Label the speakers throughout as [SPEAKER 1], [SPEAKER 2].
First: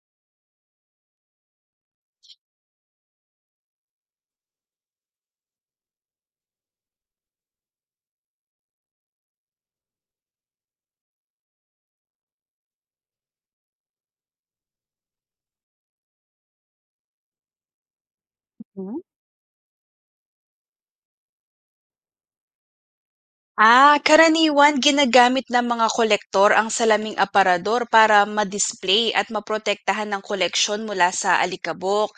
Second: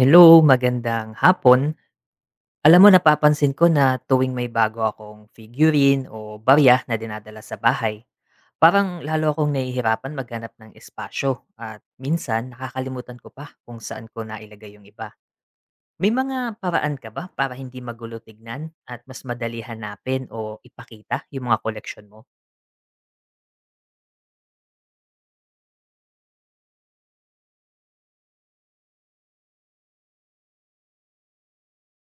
[SPEAKER 1] Hello, magandang hapon. Alam mo napapansin ko na tuwing may bago akong figurine o barya na dinadala sa bahay, parang lalo akong nahihirapan maghanap ng espasyo at minsan nakakalimutan ko pa kung saan ko nailagay yung iba. May mga paraan ka ba para hindi magulo tignan
[SPEAKER 2] Hmm.
[SPEAKER 1] at mas madali hanapin o ipakita yung mga koleksyon mo?
[SPEAKER 2] Karaniwan ginagamit ng mga kolektor ang salaming aparador para ma-display at maprotektahan ng koleksyon mula sa alikabok.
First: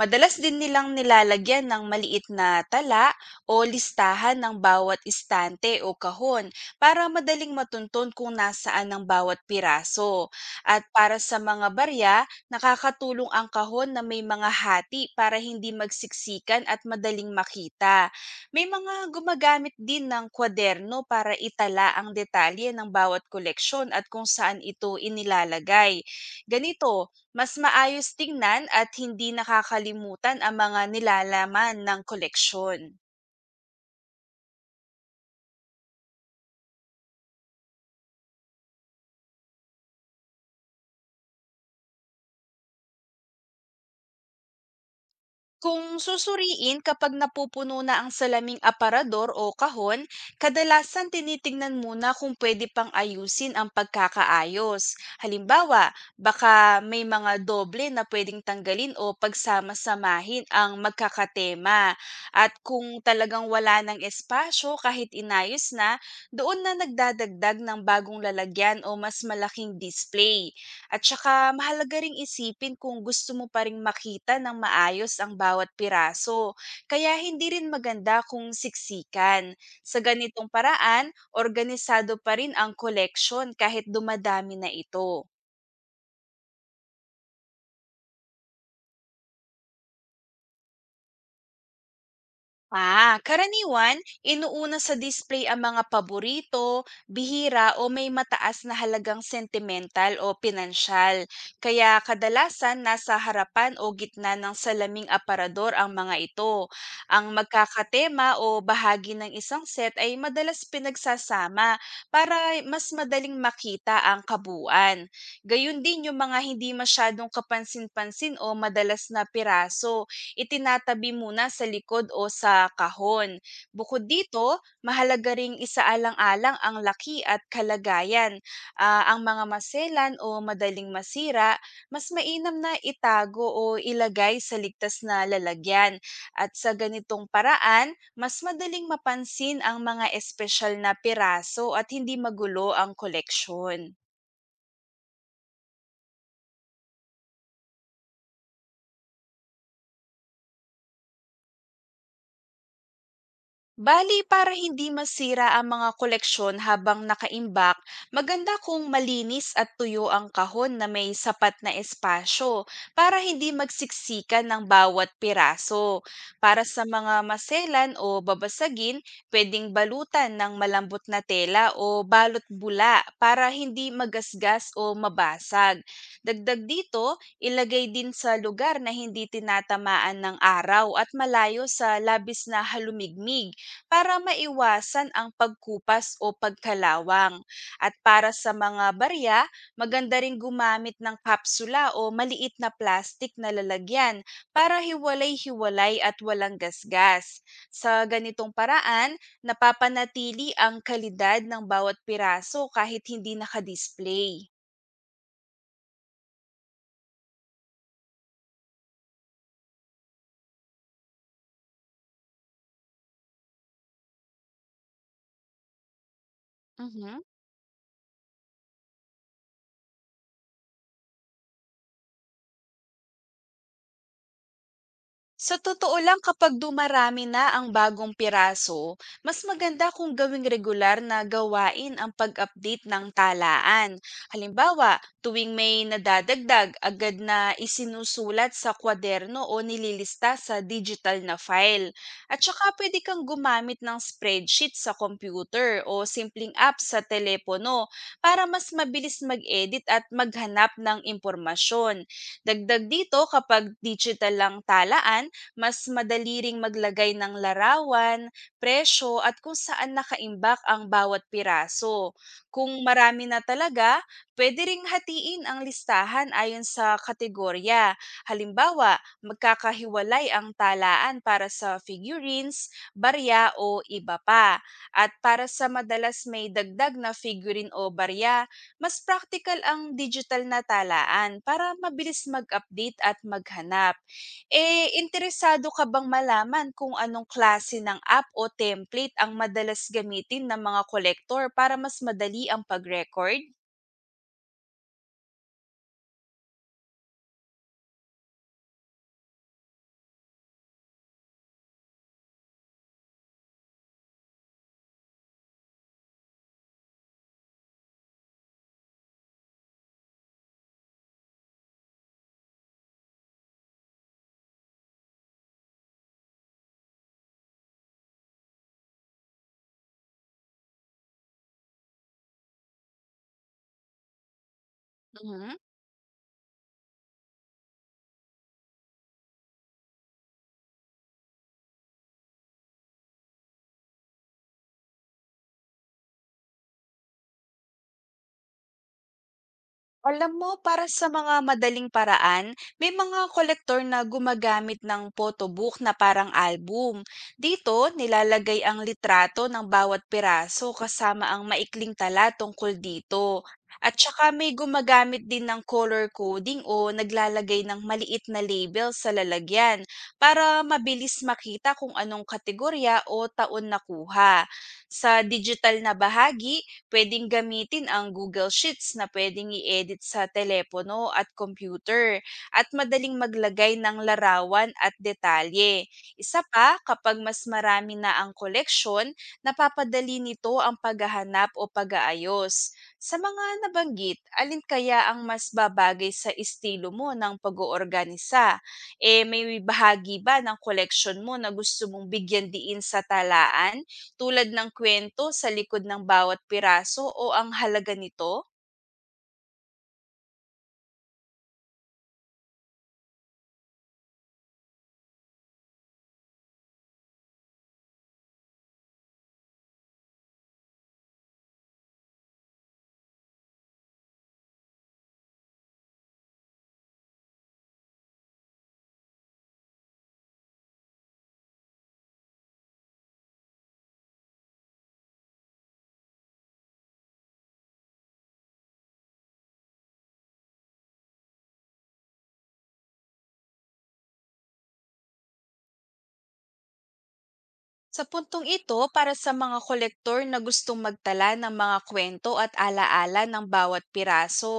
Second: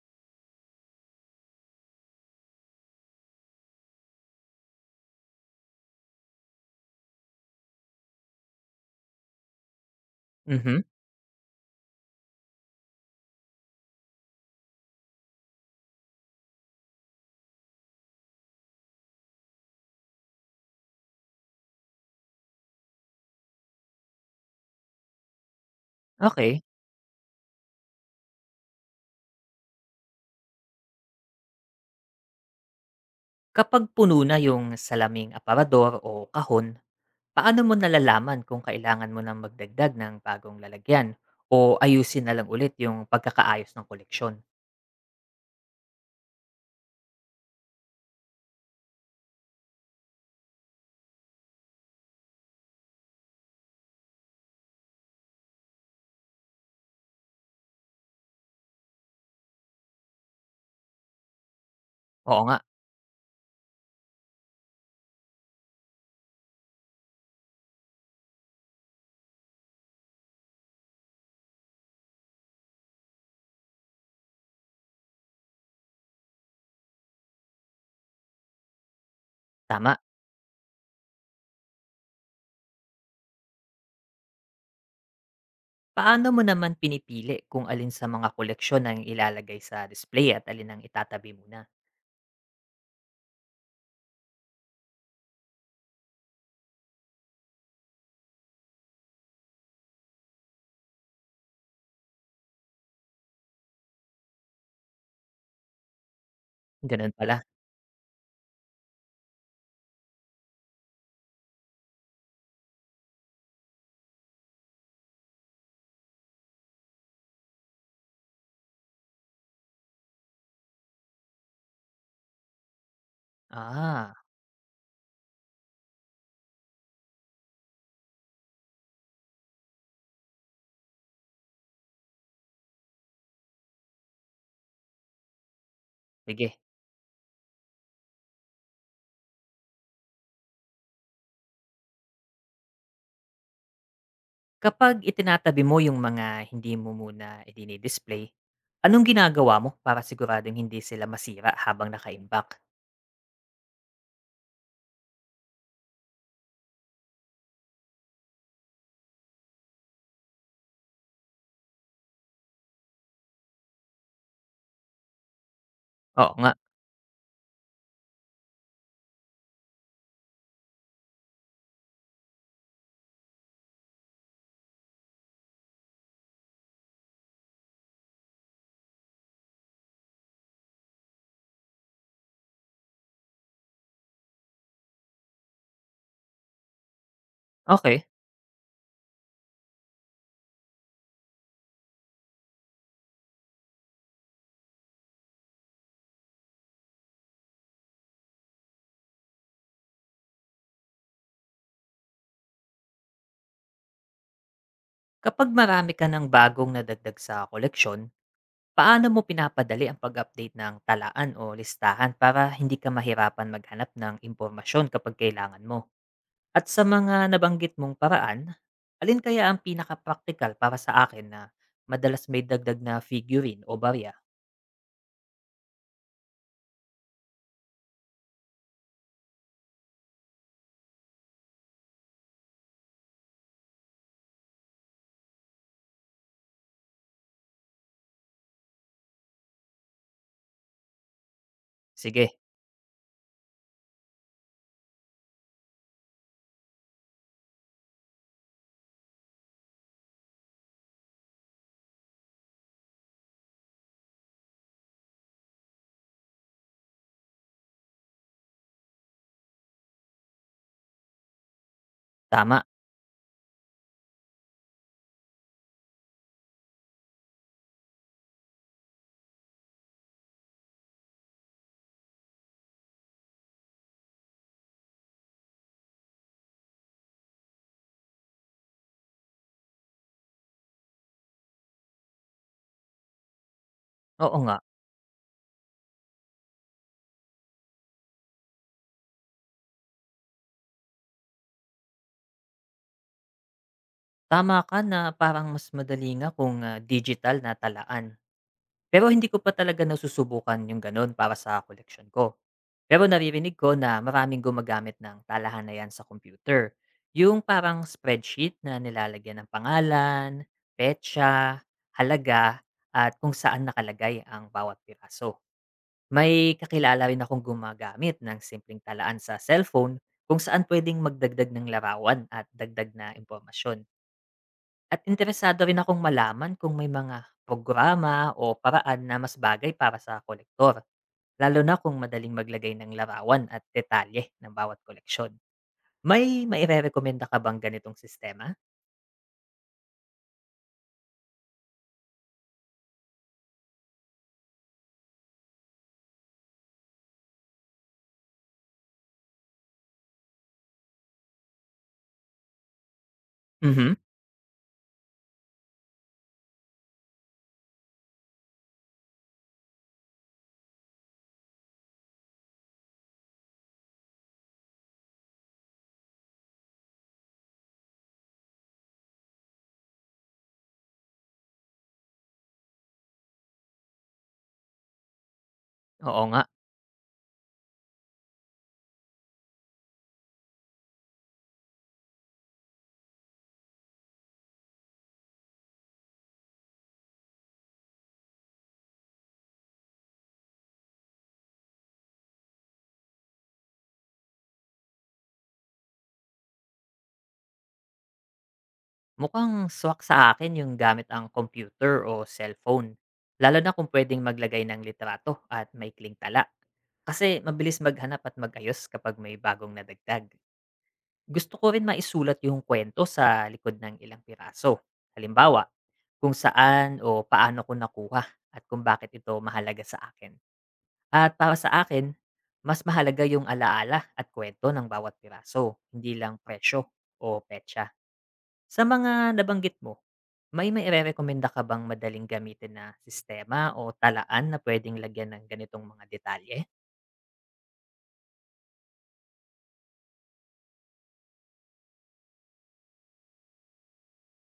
[SPEAKER 2] Madalas din nilang nilalagyan ng maliit na tala o listahan ng bawat istante o kahon para madaling matuntun kung nasaan ang bawat piraso.
[SPEAKER 1] Mhm.
[SPEAKER 2] At para sa mga barya, nakakatulong ang kahon na may mga hati para hindi magsiksikan at madaling makita. May mga gumagamit din ng kwaderno para itala ang detalye ng bawat koleksyon at kung saan ito inilalagay.
[SPEAKER 1] Okay.
[SPEAKER 2] Ganito, mas maayos tingnan at hindi nakakalimutan ang mga nilalaman ng koleksyon.
[SPEAKER 1] Kapag puno na yung salaming aparador o kahon, paano mo nalalaman kung kailangan mo ng magdagdag ng bagong lalagyan o ayusin na lang ulit yung pagkakaayos ng koleksyon?
[SPEAKER 2] Kung susuriin kapag napupuno na ang salaming aparador o kahon, kadalasan tinitingnan muna kung pwede pang ayusin ang pagkakaayos. Halimbawa, baka may mga doble na pwedeng tanggalin o pagsama-samahin ang magkakatema.
[SPEAKER 1] Oo
[SPEAKER 2] At
[SPEAKER 1] nga,
[SPEAKER 2] kung talagang wala ng espasyo kahit inayos na, doon na nagdadagdag ng bagong lalagyan o mas malaking display. At saka mahalaga ring isipin kung gusto mo pa ring makita ng maayos ang bawat piraso, kaya hindi rin maganda kung siksikan.
[SPEAKER 1] tama.
[SPEAKER 2] Sa ganitong paraan, organisado pa rin ang koleksyon kahit dumadami na ito.
[SPEAKER 1] Paano mo naman pinipili kung alin sa mga koleksyon ang ilalagay sa display at alin ang itatabi muna?
[SPEAKER 2] Karaniwan, inuuna sa display ang mga paborito, bihira o may mataas na halagang sentimental o pinansyal. Kaya kadalasan nasa harapan o gitna ng salaming aparador ang mga ito.
[SPEAKER 1] Ganun
[SPEAKER 2] Ang
[SPEAKER 1] pala.
[SPEAKER 2] magkakatema o bahagi ng isang set ay madalas pinagsasama para mas madaling makita ang kabuuan. Gayun din yung mga hindi masyadong kapansin-pansin o madalas na piraso itinatabi muna sa likod o sa kahon. Bukod
[SPEAKER 1] Ah,
[SPEAKER 2] dito, mahalaga ring isaalang-alang ang laki at kalagayan. Ang mga maselan o madaling masira, mas mainam na itago o ilagay sa ligtas na lalagyan. At
[SPEAKER 1] sige.
[SPEAKER 2] sa ganitong paraan, mas madaling mapansin ang mga espesyal na piraso at hindi magulo ang koleksyon.
[SPEAKER 1] Kapag itinatabi mo yung mga hindi mo muna i-display, anong ginagawa mo para siguradong hindi sila masira habang nakaimbak?
[SPEAKER 2] Bali, para hindi masira ang mga koleksyon habang nakaimbak, maganda kung malinis at tuyo ang kahon na may sapat na espasyo para hindi magsiksikan ng bawat piraso.
[SPEAKER 1] Oo nga.
[SPEAKER 2] Para sa mga maselan o babasagin, pwedeng balutan ng malambot na tela o balot bula para hindi magasgas o mabasag. Dagdag dito, ilagay din sa lugar na hindi tinatamaan ng araw at malayo sa labis na halumigmig para maiwasan ang pagkupas o pagkalawang. At
[SPEAKER 1] Okay.
[SPEAKER 2] para sa mga barya, maganda ring gumamit ng kapsula o maliit na plastic na lalagyan para hiwalay-hiwalay at walang gasgas. Sa ganitong paraan, napapanatili ang kalidad ng bawat piraso kahit hindi nakadisplay.
[SPEAKER 1] Kapag marami ka ng bagong nadagdag sa koleksyon, paano mo pinapadali ang pag-update ng talaan o listahan para hindi ka mahirapan maghanap ng impormasyon kapag kailangan mo? At sa
[SPEAKER 2] Mhm.
[SPEAKER 1] mga nabanggit mong paraan, alin kaya ang pinaka-praktikal para sa akin na madalas may dagdag na figurine o barya?
[SPEAKER 2] Sa totoo lang kapag dumarami na ang bagong piraso, mas maganda kung gawing regular na gawain ang pag-update ng talaan. Halimbawa, tuwing may nadadagdag, agad na isinusulat sa kwaderno o nililista sa digital na file.
[SPEAKER 1] Sige,
[SPEAKER 2] At saka pwede kang gumamit ng spreadsheet sa computer o simpleng app sa telepono para mas mabilis mag-edit at maghanap ng impormasyon. Dagdag dito kapag digital lang talaan, mas madali ring maglagay ng larawan, presyo at kung saan nakaimbak ang bawat piraso.
[SPEAKER 1] tama.
[SPEAKER 2] Kung marami na talaga, pwede ring hatiin ang listahan ayon sa kategorya. Halimbawa, magkakahiwalay ang talaan para sa figurines, barya o iba pa. At para sa madalas may dagdag na figurine o barya, mas practical ang digital na talaan para mabilis mag-update at maghanap.
[SPEAKER 1] Oo nga,
[SPEAKER 2] Interesado ka bang malaman kung anong klase ng app o template ang madalas gamitin ng mga kolektor para mas madali ang pag-record?
[SPEAKER 1] tama ka na parang mas madali nga kung digital na talaan. Pero hindi ko pa talaga nasusubukan yung ganun para sa koleksyon ko. Pero naririnig ko na maraming gumagamit ng talahan na yan sa computer. Yung parang spreadsheet na nilalagyan ng pangalan, petsa, halaga, at kung saan nakalagay ang bawat piraso. May kakilala rin akong gumagamit ng simpleng talaan sa cellphone kung saan pwedeng magdagdag ng larawan at dagdag na impormasyon. At
[SPEAKER 2] Mhm.
[SPEAKER 1] interesado rin akong malaman kung may mga programa o paraan na mas bagay para sa kolektor, lalo na kung madaling maglagay ng larawan at detalye ng bawat koleksyon. May mairerekomenda ka bang ganitong sistema?
[SPEAKER 2] Alam mo, para sa mga madaling paraan, may mga kolektor na gumagamit ng photobook na parang album. Dito, nilalagay ang litrato ng bawat piraso kasama ang maikling tala tungkol dito.
[SPEAKER 1] Mhm.
[SPEAKER 2] At saka may gumagamit din ng color coding o naglalagay ng maliit na label sa lalagyan para mabilis makita kung anong kategorya o taon nakuha. Sa digital na bahagi, puwedeng gamitin ang Google Sheets na pwedeng i-edit sa telepono at kompyuter at madaling maglagay ng larawan at detalye.
[SPEAKER 1] Oo nga,
[SPEAKER 2] Isa pa, kapag mas marami na ang koleksyon, napapadali nito ang paghahanap o pag-aayos. Sa mga nabanggit, alin kaya ang mas babagay sa estilo mo ng pag-oorganisa? May bahagi ba ng koleksyon mo na gusto mong bigyan diin sa talaan, tulad ng kwento sa likod ng bawat piraso o ang halaga nito?
[SPEAKER 1] mukhang swak sa akin yung gamit ang computer o cellphone. Lalo na kung pwedeng maglagay ng litrato at maikling tala. Kasi mabilis maghanap at magayos kapag may bagong nadagdag. Gusto ko rin maisulat yung kwento sa likod ng ilang piraso. Halimbawa, kung saan o paano ko nakuha at kung bakit ito mahalaga sa akin. At para sa akin, mas mahalaga yung alaala at kwento ng bawat piraso, hindi lang presyo o petsa. Sa mga nabanggit mo, may mairerekomenda ka bang madaling gamitin na sistema o talaan na pwedeng lagyan ng ganitong mga detalye?
[SPEAKER 2] Sa puntong ito, para sa mga kolektor na gustong magtala ng mga kwento at alaala ng bawat piraso,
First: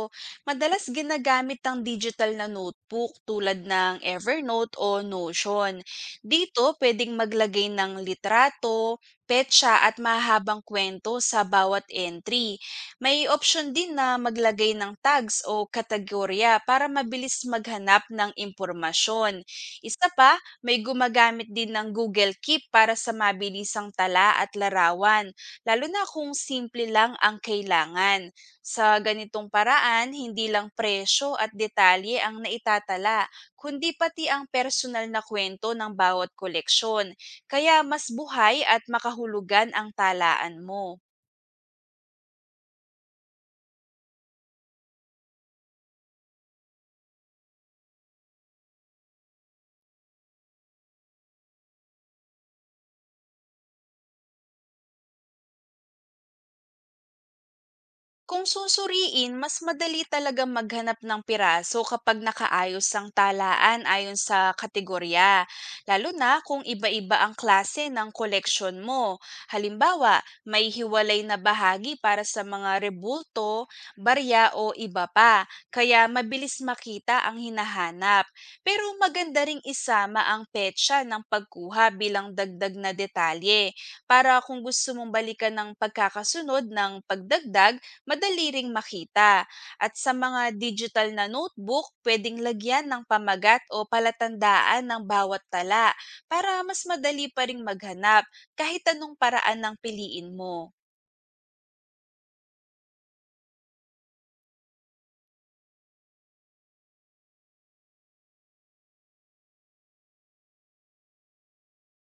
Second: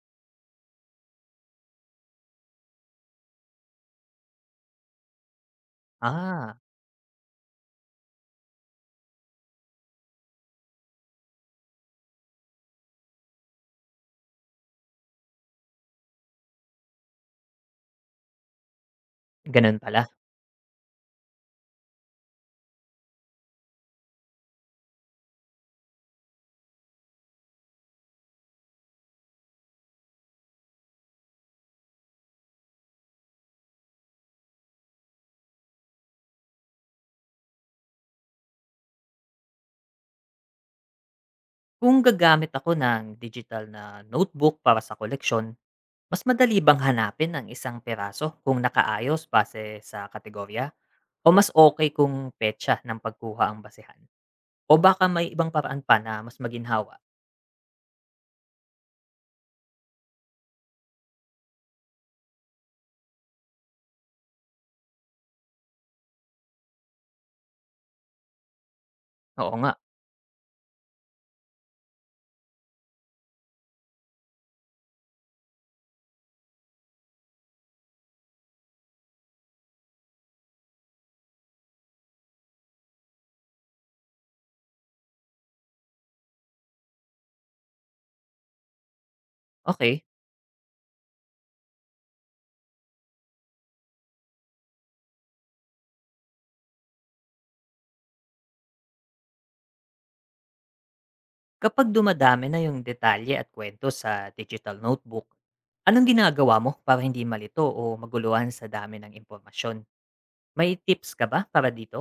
[SPEAKER 2] madalas ginagamit ang digital na notebook tulad ng Evernote o Notion.
[SPEAKER 1] Ah,
[SPEAKER 2] Dito, pwedeng maglagay ng litrato, petsa at mahabang kwento sa bawat entry. May option din na maglagay ng tags o kategorya para mabilis maghanap ng impormasyon.
[SPEAKER 1] ganun pala.
[SPEAKER 2] Isa pa, may gumagamit din ng Google Keep para sa mabilisang tala at larawan, lalo na kung simple lang ang kailangan. Sa ganitong paraan, hindi lang presyo at detalye ang naitatala, kundi pati ang personal na kwento ng bawat koleksyon. Kaya mas buhay at makahulugan ang talaan mo.
[SPEAKER 1] Kung gagamit ako ng digital na notebook para sa koleksyon, mas madali bang hanapin ang isang piraso kung nakaayos base sa kategorya? O mas okay kung petsa ng pagkuha ang basehan? O baka may ibang paraan pa na mas maginhawa?
[SPEAKER 2] Kung susuriin, mas madali talaga maghanap ng piraso kapag nakaayos ang talaan ayon sa kategorya, lalo na kung iba-iba ang klase ng koleksyon mo.
[SPEAKER 1] Oo nga,
[SPEAKER 2] Halimbawa, may hiwalay na bahagi para sa mga rebulto, barya o iba pa, kaya mabilis makita ang hinahanap. Pero maganda ring isama ang petsa ng pagkuha bilang dagdag na detalye para kung gusto mong balikan ng pagkakasunod ng pagdagdag, madali ring makita. At
[SPEAKER 1] okay.
[SPEAKER 2] sa mga digital na notebook, pwedeng lagyan ng pamagat o palatandaan ng bawat tala para mas madali pa ring maghanap kahit anong paraan ng piliin mo.
[SPEAKER 1] Kapag dumadami na yung detalye at kwento sa digital notebook, anong ginagawa mo para hindi malito o maguluhan sa dami ng impormasyon? May tips ka ba para dito?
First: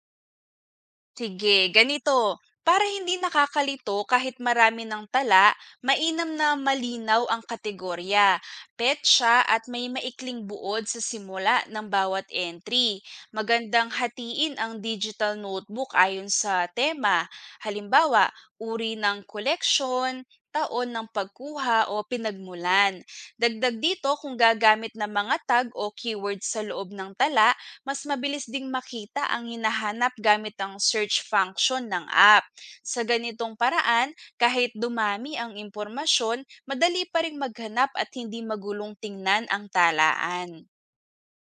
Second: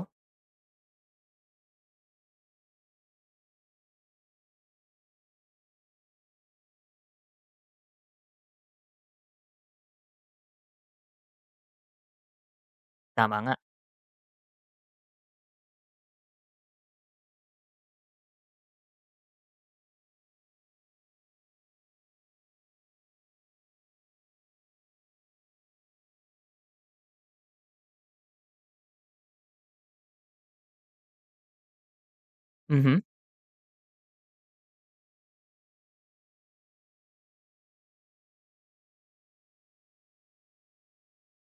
[SPEAKER 2] Sige, ganito. Para hindi nakakalito kahit marami ng tala, mainam na malinaw ang kategorya, petsa at may maikling buod sa simula ng bawat entry.
[SPEAKER 1] Tama nga,
[SPEAKER 2] Magandang hatiin ang digital notebook ayon sa tema. Halimbawa, uri ng koleksyon, taon ng pagkuha o pinagmulan. Dagdag dito kung gagamit ng mga tag o keywords sa loob ng tala, mas mabilis ding makita ang hinahanap gamit ang search function ng app.
[SPEAKER 1] mhm.
[SPEAKER 2] Sa ganitong paraan, kahit dumami ang impormasyon, madali pa ring maghanap at hindi magulong tingnan ang talaan.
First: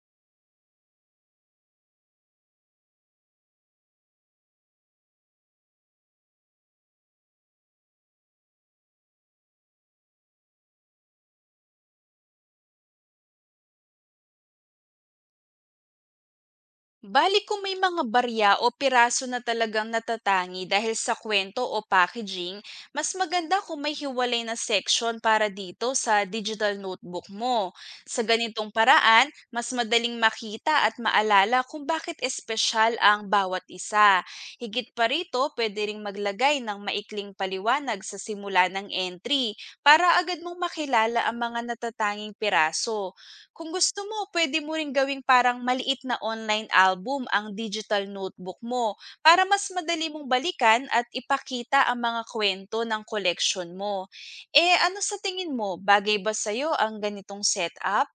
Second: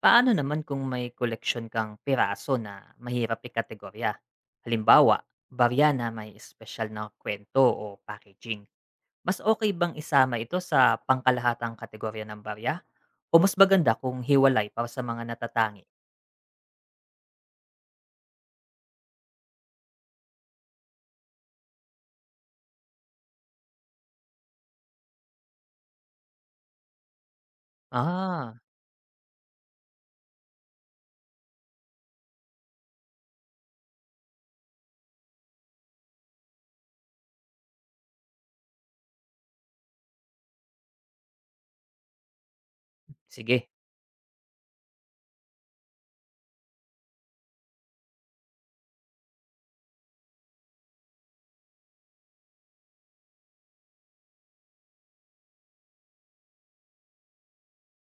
[SPEAKER 1] Paano naman kung may koleksyon kang piraso na mahirap ikategorya? Halimbawa, barya na may espesyal na kwento o packaging. Mas okay bang isama ito sa pangkalahatang kategorya ng barya? O mas maganda kung hiwalay para sa mga natatangi?
[SPEAKER 2] Bali kung may mga barya o piraso na talagang natatangi dahil sa kwento o packaging, mas maganda kung may hiwalay na section para dito sa digital notebook mo. Sa
[SPEAKER 1] Ah,
[SPEAKER 2] ganitong paraan, mas madaling makita at maalala kung bakit espesyal ang bawat isa. Higit pa rito, pwede ring maglagay ng maikling paliwanag sa simula ng entry para agad mong makilala ang mga natatanging piraso.
[SPEAKER 1] sige.
[SPEAKER 2] Kung gusto mo, pwede mo ring gawing parang maliit na online album ang digital notebook mo para mas madali mong balikan at ipakita ang mga kwento ng koleksyon mo. Eh ano sa tingin mo, bagay ba sa'yo ang ganitong setup?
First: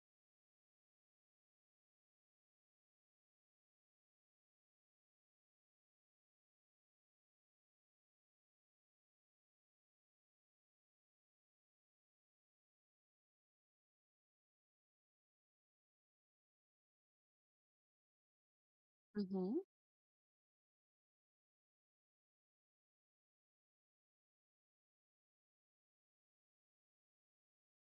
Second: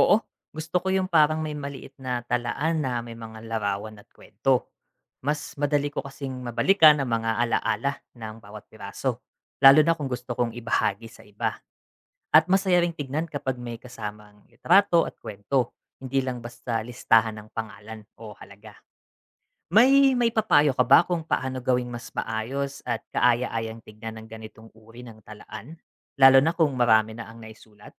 [SPEAKER 1] Oo, gusto ko yung parang may maliit na talaan na may mga larawan at kwento. Mas madali ko kasing mabalikan ang mga alaala ng bawat piraso, lalo na kung gusto kong ibahagi sa iba. At masaya ring tignan kapag may kasamang litrato at kwento, hindi lang basta listahan ng pangalan o halaga.
[SPEAKER 2] Mhm.
[SPEAKER 1] May papayo ka ba kung paano gawing mas maayos at kaaya-ayang tignan ng ganitong uri ng talaan? Lalo na kung marami na ang naisulat?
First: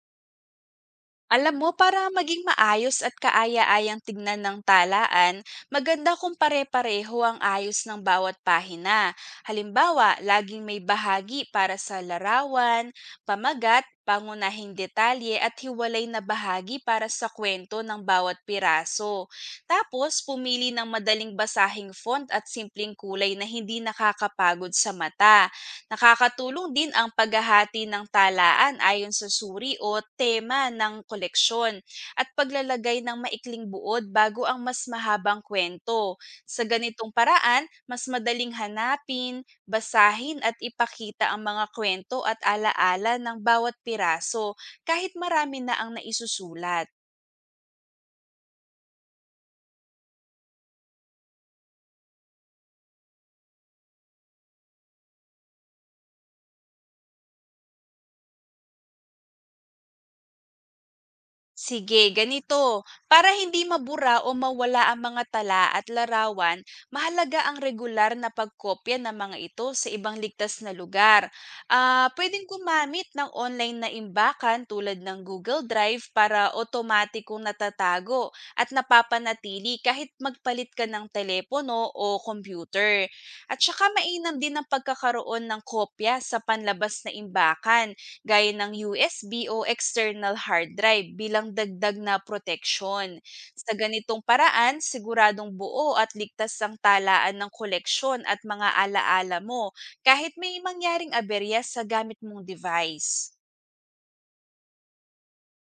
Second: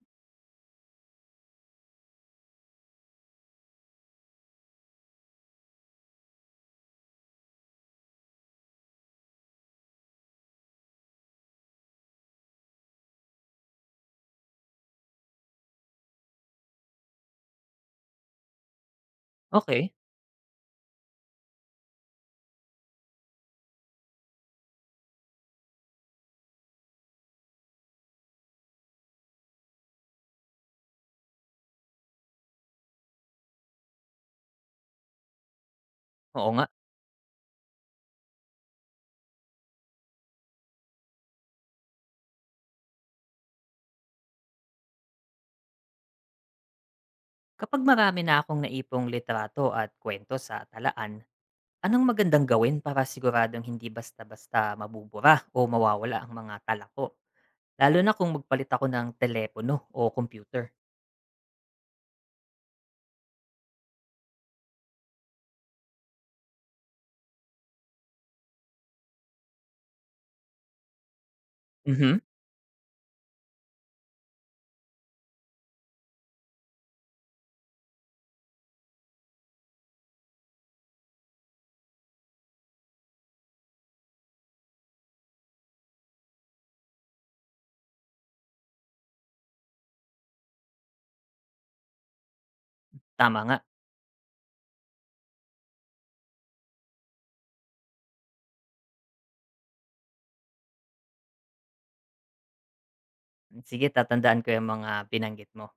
[SPEAKER 2] Alam mo, para maging maayos at kaaya-ayang tignan ng talaan, maganda kung pare-pareho ang ayos ng bawat pahina. Halimbawa, laging may bahagi para sa larawan, pamagat, pangunahing detalye at hiwalay na bahagi para sa kwento ng bawat piraso.
[SPEAKER 1] Okay,
[SPEAKER 2] Tapos, pumili ng madaling basahing font at simpleng kulay na hindi nakakapagod sa mata. Nakakatulong din ang paghahati ng talaan ayon sa suri o tema ng koleksyon at paglalagay ng maikling buod bago ang mas mahabang kwento.
[SPEAKER 1] oo
[SPEAKER 2] Sa
[SPEAKER 1] nga.
[SPEAKER 2] ganitong paraan, mas madaling hanapin, basahin at ipakita ang mga kwento at alaala ng bawat piraso kahit marami na ang naisusulat.
[SPEAKER 1] Kapag marami na akong naipong litrato at kwento sa talaan, anong magandang gawin para siguradong hindi basta-basta mabubura o mawawala ang mga tala ko? Lalo na kung magpalit ako ng telepono o computer.
[SPEAKER 2] Sige, ganito. Para hindi mabura o mawala ang mga tala at larawan, mahalaga ang regular na pagkopya ng mga ito sa ibang ligtas na lugar.
[SPEAKER 1] Mhm.
[SPEAKER 2] Pwedeng gumamit ng online na imbakan tulad ng Google Drive para otomatikong natatago at napapanatili kahit magpalit ka ng telepono o computer. At saka mainam din ang pagkakaroon ng kopya sa panlabas na imbakan gaya ng USB o external hard drive bilang dagdag na proteksyon.
[SPEAKER 1] Tama nga,
[SPEAKER 2] Sa ganitong paraan, siguradong buo at ligtas ang talaan ng koleksyon at mga alaala mo kahit may mangyaring aberya sa gamit mong device.
[SPEAKER 1] sige tatandaan ko yung mga binanggit mo.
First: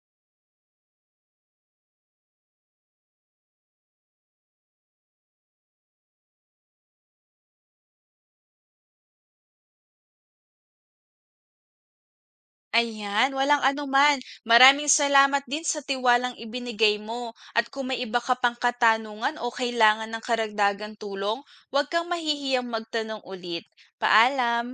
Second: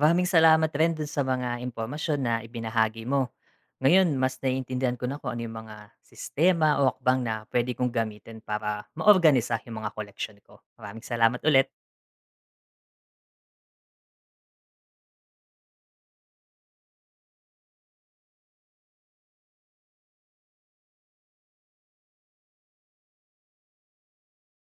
[SPEAKER 1] Maraming salamat rin dun sa mga impormasyon na ibinahagi mo. Ngayon, mas naiintindihan ko na kung ano yung mga sistema o akbang na pwede kong gamitin para maorganisa yung mga collection ko. Maraming salamat ulit.
[SPEAKER 2] Ayan, walang anuman. Maraming salamat din sa tiwalang ibinigay mo. At kung may iba ka pang katanungan o kailangan ng karagdagang tulong, huwag kang mahihiyang magtanong ulit. Paalam!